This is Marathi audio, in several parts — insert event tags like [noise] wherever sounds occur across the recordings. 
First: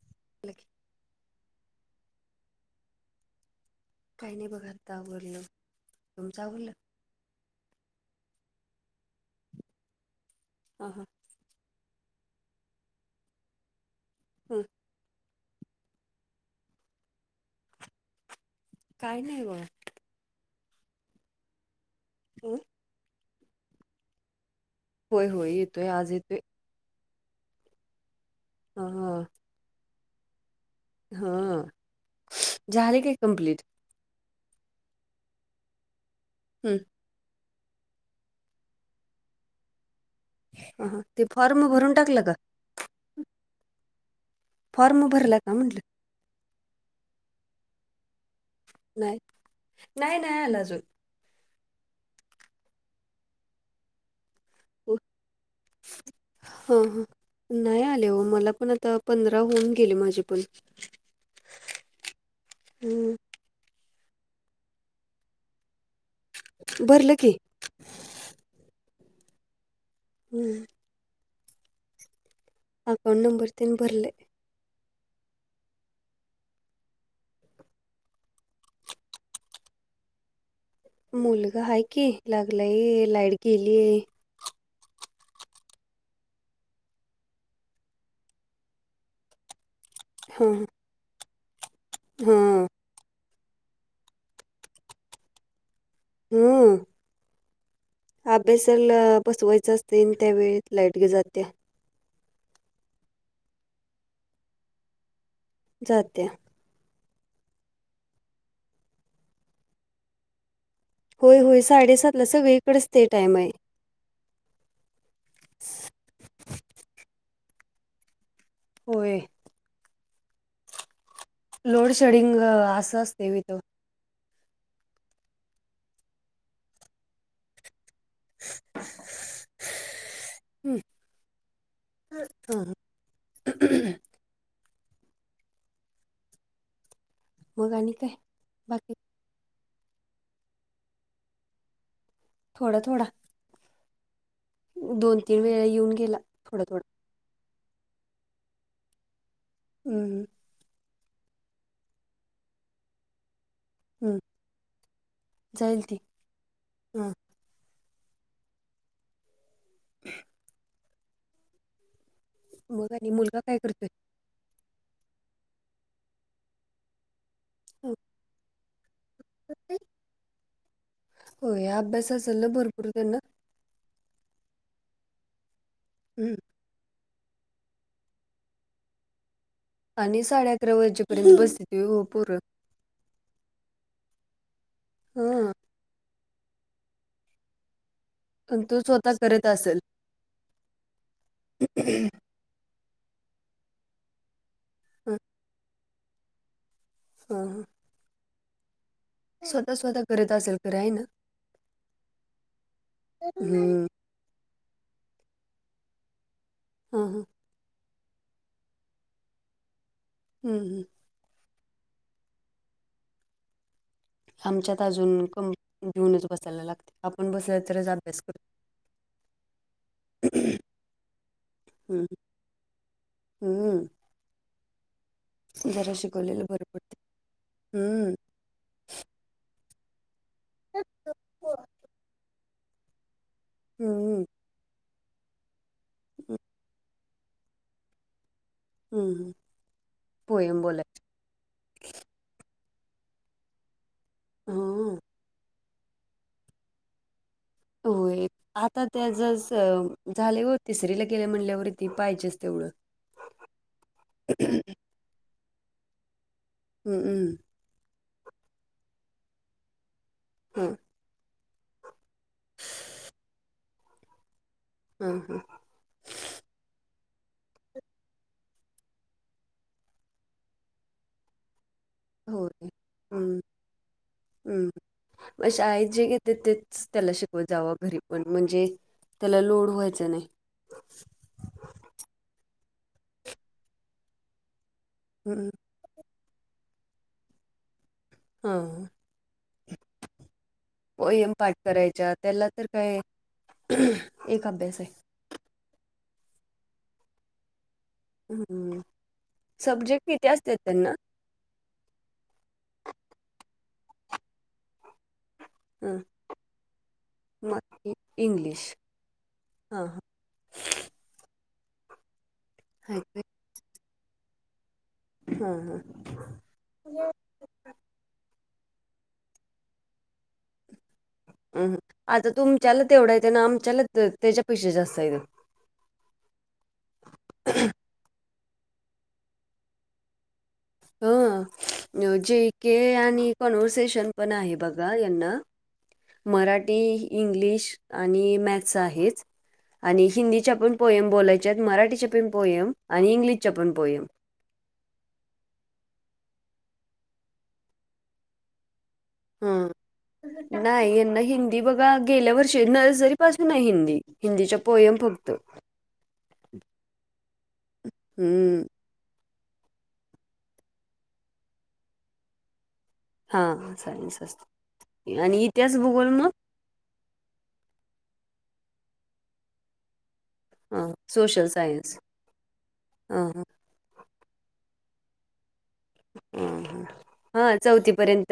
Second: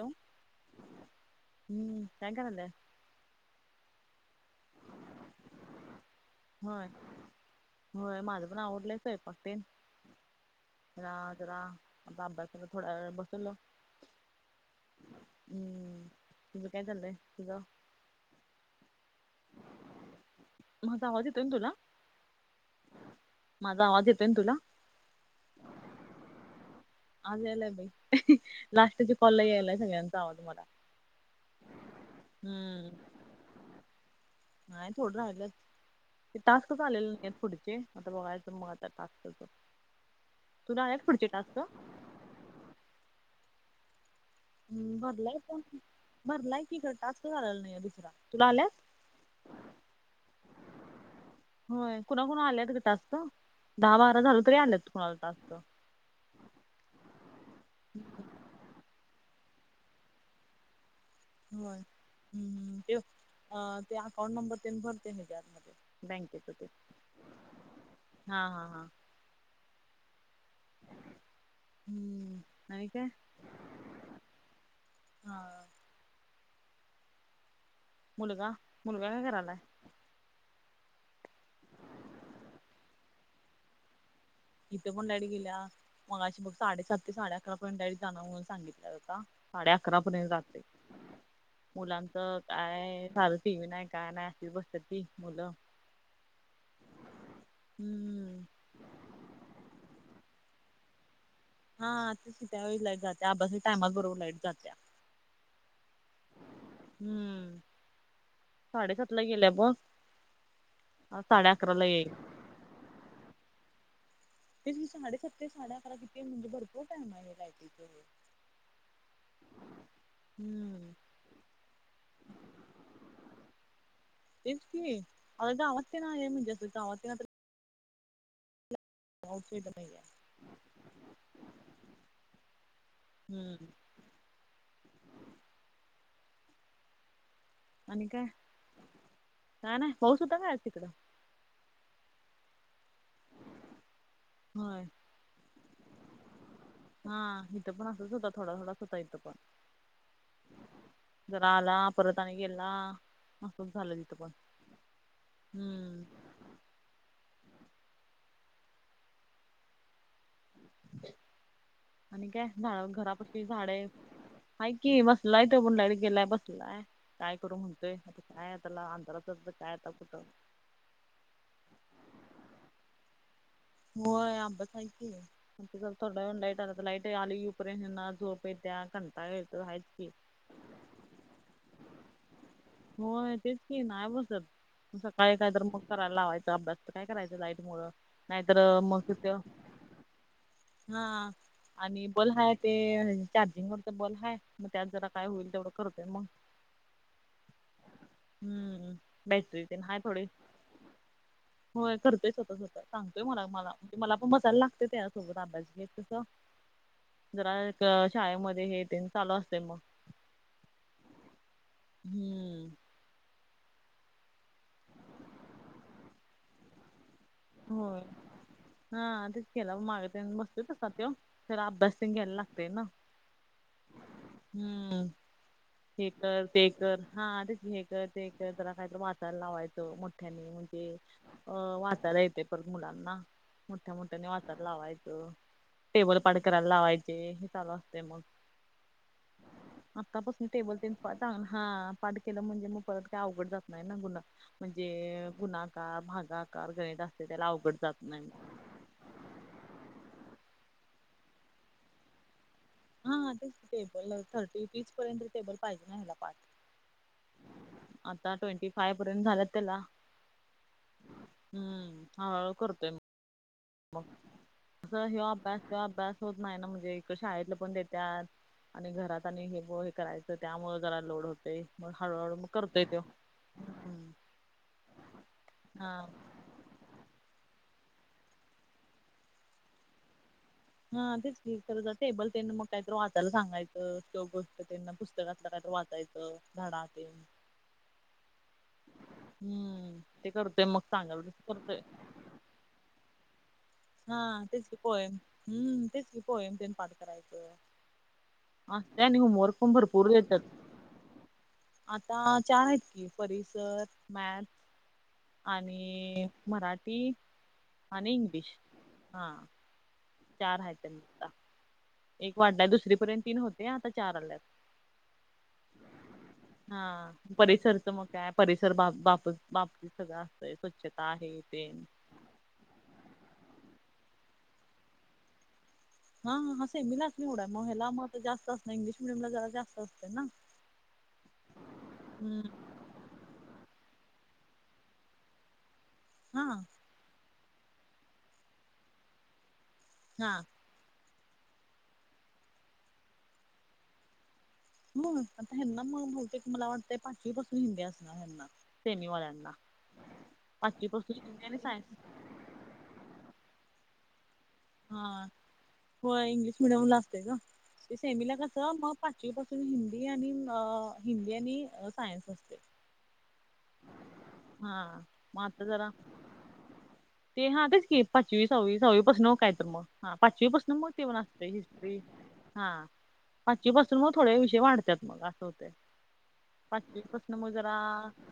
हॅलो [inaudible] हम्म काय करायल्या? काही नाही बघ आता आवरलं, तुमचं आवरलं? होय होय माझं पण आवरलंय, स्वयंपाक ते हा हा जरा जरा. आता आब्यासाला थोड्या वेळ बसवल. हम. हम्म, तुझं काय चाललंय तुझ? काही नाही व. माझा आवाज येतोय ना तुला? हम्म. माझा आवाज येतोयन तुला? होय होय येतोय, आज येतोय. आज यायलाय बाई, ह लास्टच्या कॉलला यायलाय सगळ्यांचा आवज मला. हं झाले कि कम्प्लीट. नाय थोडं राहिलेत, ते टास्क हम्म च आलेले नाय पुढचे. आता बघायचं, मग आता टास्कच तुला आहे ह ते पुढचे टास्क? फॉर्म टाकलं का? हम्म फॉर्म भरला भरलाय का पण म्हंटलं? भरलाय की ग टास्कच आला नई दुसरा, तुला आलाय? नाय, नाय नाय आला अजून. होय कुणा कुणाला आल्यात ग टास्क? दहा बारा झालं तरी आल्यात कुणाला टास्क. हं हम्म. नाय आले ओ मला पण आता, पंधरा होऊन गेले माझे पण. होय ह्म् ते हं, अ ते अकाउंट नंबर ते न भरते मी खात्यात. बँकेत च भरलं की हा हा हा. हम्म. हम्म. अकाऊंट नंबर तेन भरलय. मुलगा. मुलगा काय करायलायं? मुलगा हा की. लागलाय लाईट गेलीय. इथ पण लाईट गेल्या. मगाशी मग साडेसात ते साडे अकरा पर्यंत लाईट जाणंर म्हणून सांगितल्यात आता. साडे अकरापर्यंत हा रात्री. मुलांचं हा काय का. ल टी वी नाय काय नाय अशीच बसत्यात ती मुलं. हम्म. हा हम्म. बेस [unintelligible] बसवायचं असतयं आणि त्यावेळेत लाईट जात्या. हा. [unintelligible] त्यावेळी लाईट जात्या. आभासनी टायमात बरोबर लाईट जात्या. जात्या. हम्म. साडेसातला गेल्या ब. होय. होय. येई साडेसातला सगळीकडंच ते टाइम हाय. तेच साडेसात ते साडे अकरा किती म्हणजे भरपूर टाइम हाय मग लाइटचं. होय. हम्म. लोड शेडिंग असं असतयं होय तो. ते की. आता गावात तेन आहे म्हणजे असं गावात तेन अस आप [unintelligible] हां हम्म. मग आणि काय बाकी? काय नाय. पाऊस होता काय आज तिकडं? थोडा. थोडा. होय दोन, तीन वेळा येऊन गेला थोडं थोडं. हा. इथं पण असंच होता. थोडा थोडाच होता इथं पण. हमं. जरा आला परत आणि गेला. असच झालं तिथं हम्म पण. हम्म. हम. [inaudible] आणि काय झाड मग आणि मुलगा घरापशी काय करतोय? झाडेत. हा की बसलाय तो [unintelligible] गेलाय बसलाय. काय करू म्हणतोय. आता काय - - त्याला अंधारातच बसायं आता कुठं? होय. अभ्यास असल ना भरपूर त्यांना? होय. अभ्यास हाय कि आता जरा थोड्या हम्म वेळानं लाईट आला तर लाईट- - आली उपर झोप येत्या. कंटाळ येतोयं. आणि साडे अकरा वाजेपर्यंत बसित ओ पोर. होय. तेच की नाय बसत म सकाळी काय हां तर मग कराय लावायचा अभ्यास. काय करायचं लाईट मुळं. नाहीतर पण तो मग स्वतः त्यो. करत असेल. हा. हा आणि बल हाय. ते चार्जिंग वरचा बल हाय मग त्यात जरा हां काय होईल तेवढं करतोय मग. हं. हं. हम्म. बॅटरी तेन हाय स्वतः थोडी. करत असेल खरं आहे ना होय. करतोय स्वतः स्वता सांगतोय मला -मला हम्म. म्हणजे मला पण बसायला लागतय. त्याच्या - - सोबत अभ्यास घेत तिथं. हं. ह. जरा एक शाळेमध्ये हेेतेन चालू असतयं मग. हम्, हम्. हम्म. आमच्यात अजून [unintelligible] घिऊनच बसायला लागतयं. सरळ तरच होय. अभ्यास करतोयं. हा. तेच की माग तेनं बसतोय तसा तो खरं अभ्यास तेनं घ्यायला लागतेय ना. हम. हम्म हे शिकवलेलं कर बरं ते पडतं कर हा आरच हे कर हम्म ते कर जरा काहीत वाताय लावायचं मोठ्यानी म्हणजे अ वााताला येत ते पण मुलांना मोठ्या हम्म, मोठ्याने वाचायला लावायचं टेबल पाड करायला लावायचे हे चालू असते मग हम्म आत्तापासून होय टेबल बोला की तेन हा पाठ केलं म्हणजे मग परत काय अवघड जात नाही ना गुन हां म्हणजे गुणा भागाकार गणित असते त्याला अवघड जात होय नाही आता त्या ज झाल्यावर तिसरीला गेल्या म्हणल्यावरती पाहिजेच तेवढं हा तेच टेबल थर्टी तीस पर्यंत टेबल पाहिजे ना हेला पाठ हमंमं आता ट्वेंटी फाय पर्यंत झालात त्याला हम हम्म हळूहळू करतोय म मग अस हां हो हां अभ्यास तो अभ्यास होत नाही ना म्हणजे इ शाळेतलं पण देत आणि घरात आणि हे हे करायचं त्यामुळ जरा लोड होते हो हम् हम् मा आहेत हा जे घेत्यात त्याला शिकवत जावा घरी पण म्हणजे त्याला लोड व्हायचं नाही हा तेच तर टेबल त्यांना मग काहीत वाचायला सांगायं किं गोष्ट त्यांना घातलं हम्म. काय वाचायचं धडा तन हां हम्म ते करतय मग संगाल पोयम तस पाठ करतय करायच्या त्याला तर काय हा एक तेच की अभ्यास आहे पोयम हम्म तेच की पोयम तेन पाठ करायचं ह हम्म त्यानी होमवर्क प सब्जेक्ट भरपूर किती देतात असतात त्यांना आता चार आहेत की परिसर मॅस्थ ह आणि मराठी आणि इंग्लिश हां ह हा चार आहे त्यां आता एक वाटलाय हा दुसरीपर्यंत तीन होते आता चार आल्यात हा हा. हा परिसरचं मग काय परिसर बा बा बाबतीत सगळं असतय स्वच्छता आहे ते अम आता तुमच्याला तेवढा येत ना आमच्याला ते त्याच्या पेक्षा जास्त हायत हा ह हा सेमीलाच निवढा लाय मग जास्त असत इंग्लिश मिडियमला जरा जास्त असते ना ह जे हम्म के आणि कॉन्व्हर्सेशन पण आहे बघा यांना हा मराठी इंग्लिश आणि मॅथस आहेच आणि हा हिंदीच्या पण पोईम बोलायच्यात मराठीच्या पण पोएम आणि इंग्लिशच्या पण पोयम [unintelligible] हेना बहुतेक हो मला वाटतं पाचवी पासून हिंद असणार हना सेमीवाल्या हा नाही यांना आणि हिंदी बघा सायन्स गेल्यावरर्ष [unintelligible] च नर्सरी पासून हाय हिंदी हिंदीच्या पोयम हा फक्त हो इंग्लिश मिडियम ला असते का ते सेमीला हम्म कसं मग पाचवीपासून हिंदी आणि हिंदी आणि सायन्स असते हा चालेल हा सत मग आणि आता इतिहास जरा भुगोल मग ते हा तेच पाचवी सहावी सहावी पासून हो काय तर मग हा पाचवीपासून ह मोठी पण असते सोशल हिस्ट्री सायन्स हा ह हा पासून मग थोडे विषय वाढतात मग असं होते हा पाचवीपासन मग हा जरा चौथीपर्यंत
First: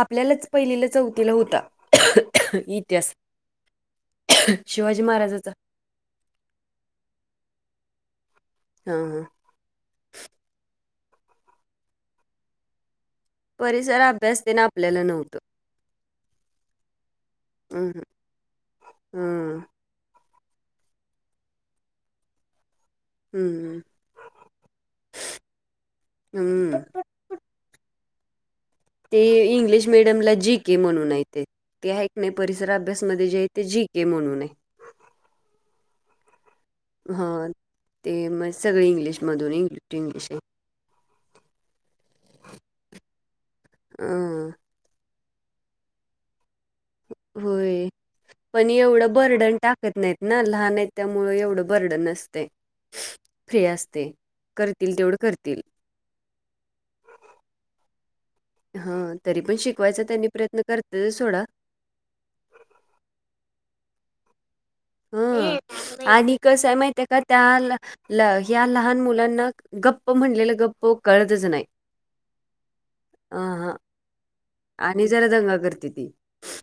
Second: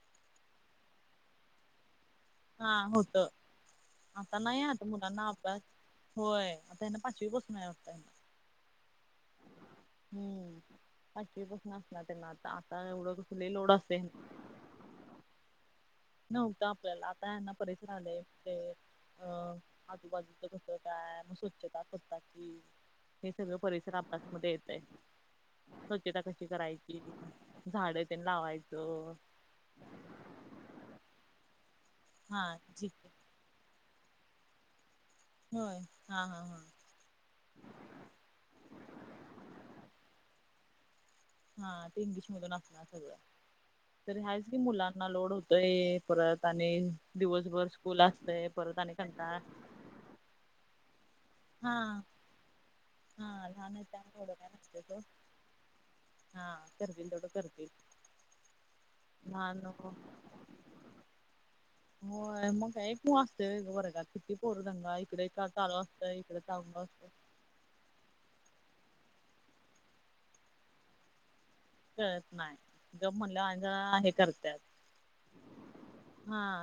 आपल्यालाच पहिलेला चौथीला होता हा इतिहास होत आता नाही आहात शिवाजी मुलांना महाराजाचा अभ्यास होय आता त्यांना पाचवी पासून आहे वाटतय हा हा हम्म पाचवी पासून असतय त्यांना आता आता एवढं कसली लोड असे परिसर ना अभ्यास ते आपल्याला नवत नव्हत आपल्याला आता यांना परिचर हम्म आलेय ते अ हम्म आजूबाजूच कस काय मग स्वच्छता अस असत की हे सगळं हम्म परिसर अभ्यासमध्ये येतंय स्वच्छता कशी हम्म करायची. झाडे तेन लावायच. ते इंग्लिश मिडियमला जी के म्हणून हाय ते ते हाय की नाय हा ठीक आहे. परिसराभ्यासमध्ये जे ते जी के म्हणून हाय होय हा हा हा हा ते म सगळे इंग्लिश मधून इंग्लिश टू इंग्लिश आहे. हा ते इंग्लिश मधून असणार सगळं तर हायच अं, की मुलांना लोड होत य परत आणि दिवसभर होय. स्कूल असतय परत आणि कंटाळा ऐकत नाही ना लहान आहेत. त्यामुळे एवढं हा बर्डन नसतय हा फ्री लहान आहेत असतयं त्यामुळे एवढं काय नसतय करतील सोड तेवढं करतील. हा करतील तेवढं करतील. हा तरी पण लहान शिकवायचा त्यांनी प्रयत्न करत्यातच सोडा. होय मग एक मु असतयं व्हय ग किती पोर दंगा इकड एक हं कालवा असतोय आणि इकडं कसं आहे चालू माहिती आहे असतय. का त्या ल ह्या लहान मुलांना गप्प म्हणलेलं गप्प कळतच नाही. कळत नाही गप अ म्हणलं आणि हां. जरा हे करत्यात आणि जरा दंगा करते ती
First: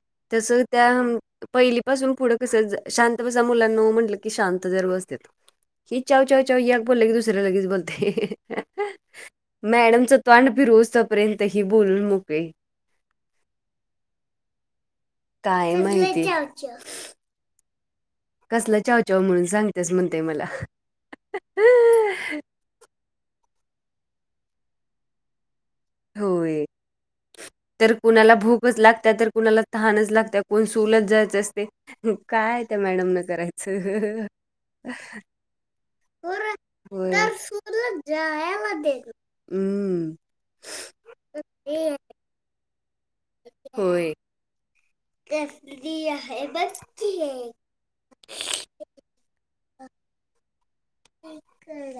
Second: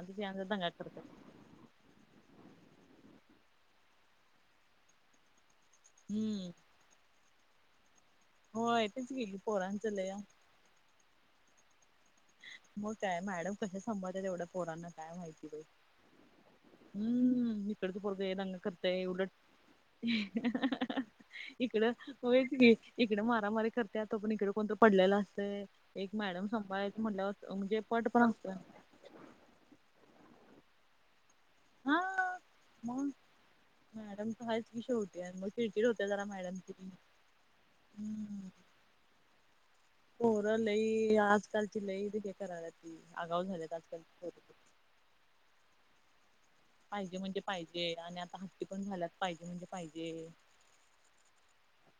तिथे आणि तस जरा दंगा त्या करतात पहिलीपासून पुढं कसं शांत कसा मुलांनो म्हटलं की शांत तर बसत्यात. हि चाव चव हम्म चाव या बोलले की दुसरे लगेच बोलतय. होय तेच गेली पोरांचं लय मॅडमच तोंड फिरवूस तो पर्यंत ही बोलून मोकळी. म काय मॅडम कसे सांभाळत्यात तेवढ्या पोरांना काय माहिती. हम् इकडच पोरगं दंगा कसलं करतय चाव चाव एवढ म्हणून सांगतेस म्हणते मला. इकड होयच की इकड मारामारी करत्यात तो पर्यंत इकड कोणतर पडलेला असतंय. एक मॅडम होय. संभाळायचं म्हटलं म्हणजे पट पण असतं लागंत्या तर कुणाला तहानच लागत्या कोण सु लाच जायचं असते. हा काय त्या मग मॅडम न करायचं. चीडचिड होत्या जरा सूर मॅडमची होय तर सूरला हो जायला दे हम्म मूल लई आजकालची लई हे कराल्यात आगाव झालीत आजकाल ची मूल [unintelligible] हेै बस पाहिजे म्हणजे पाहिजे आणि आता हट्टी पण झाल्यात पाहिजे म्हणजे पाहिजे. इकड.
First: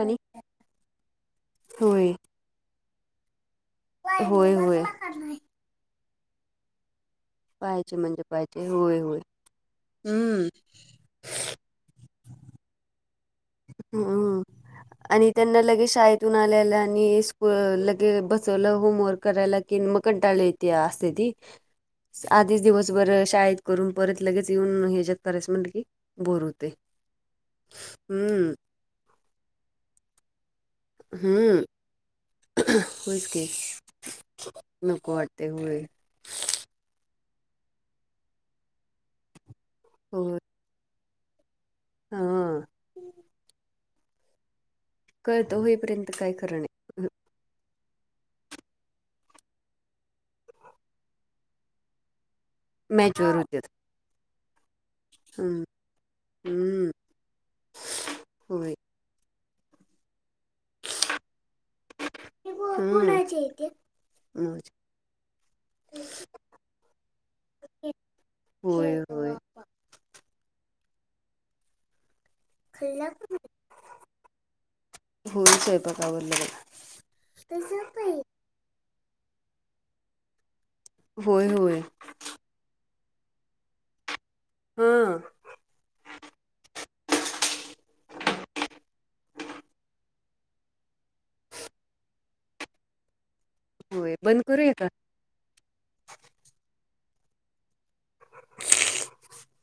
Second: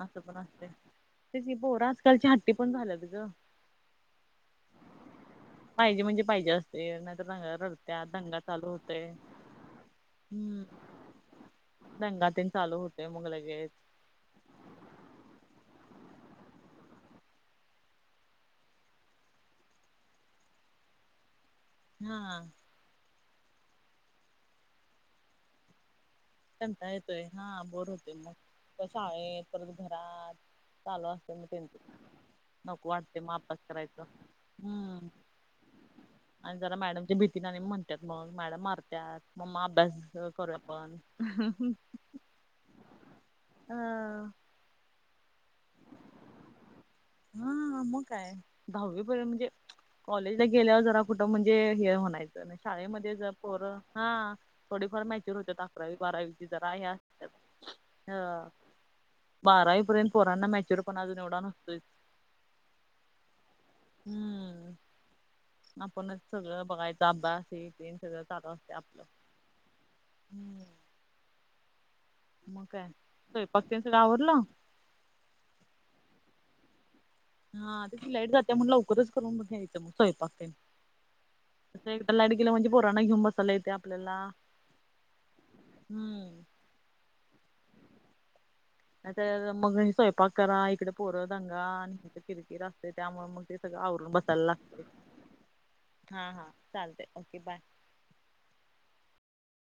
असं पण असतयं तेच की पोर होय आजकालची हट्टी पण झाल्यात ग. होय होय. पाहिजे म्हणजे पाहिजे असतय नाहीतर पाहिजे रडत्यात म्हणजे दंगा चालू पाहिजे होय होतय. होय हम्म दंगा तेन चालू होतय मग लगेच. हम्म आणि त्यांना लगेच शाळेतून आल्याल्या आणि स्कू लगे बसवलं होमवर्क करायला कि म कंटाळले त्या असत्या ती [unintelligible] आधीच दिवसभर शाळेत करून परत लगेच येऊन हेच्यात करायचं म्हणट की. बोर होते कंटाळ येतोय हा बोर होतोय हम्म मग शाळेत परत घरात चालू असतय म हम्म तेचं. नको वाटतयं होयच म की अभ्यास करायचं. हम्म नको वाटते होय आणि जरा मॅडमच्या भीती अणि म्हणतात मग मॅडम मारतत म अभ्यास करू आपण [unintelligible] हां. अ. कळतं होईपर्यंत काय खरं नाही. हां मग काय दहावीपर्यंत म्हंजे कॉलेजला गेल्यावर जरा कुठं म्हंजे हे म्हणायचं शाळेमध्ये ज मॅचवर पोर होत्यात हां थोडीफार मैच्यूअर होतेता. हम्म अकरावी बारावीची जरा आहे हम्म या हो होय बारावी पर्यंत पोरांना मॅच्युअर पणा अजून एवढा नसतोय. हम्म हम्म. आपणच सगळं बघायचं अभ्यास हे ते न सगळं चालू असते होय आपल. होय हम्म. मग काय स्वयपाक ते सगळं आवरलं? हो स्वयंपाक आवरले आहे. हा ते ती लाईट जाते मग लवकरच करून ब घ्यायचं मग स्वयंपाक ते. होय होय. लाईट गेलं म्हंजे पोरांना घेऊन बसायला येते आपल्याला हा हम्म. नाही त मगं स्वयंपाक करा इकडे पोरं दंगा आणि किरकिर असते त्यामुळे मगं ते सगळं आवरून होय बंद बसायला करूया लागते, का हां हां चालते ओके बाय.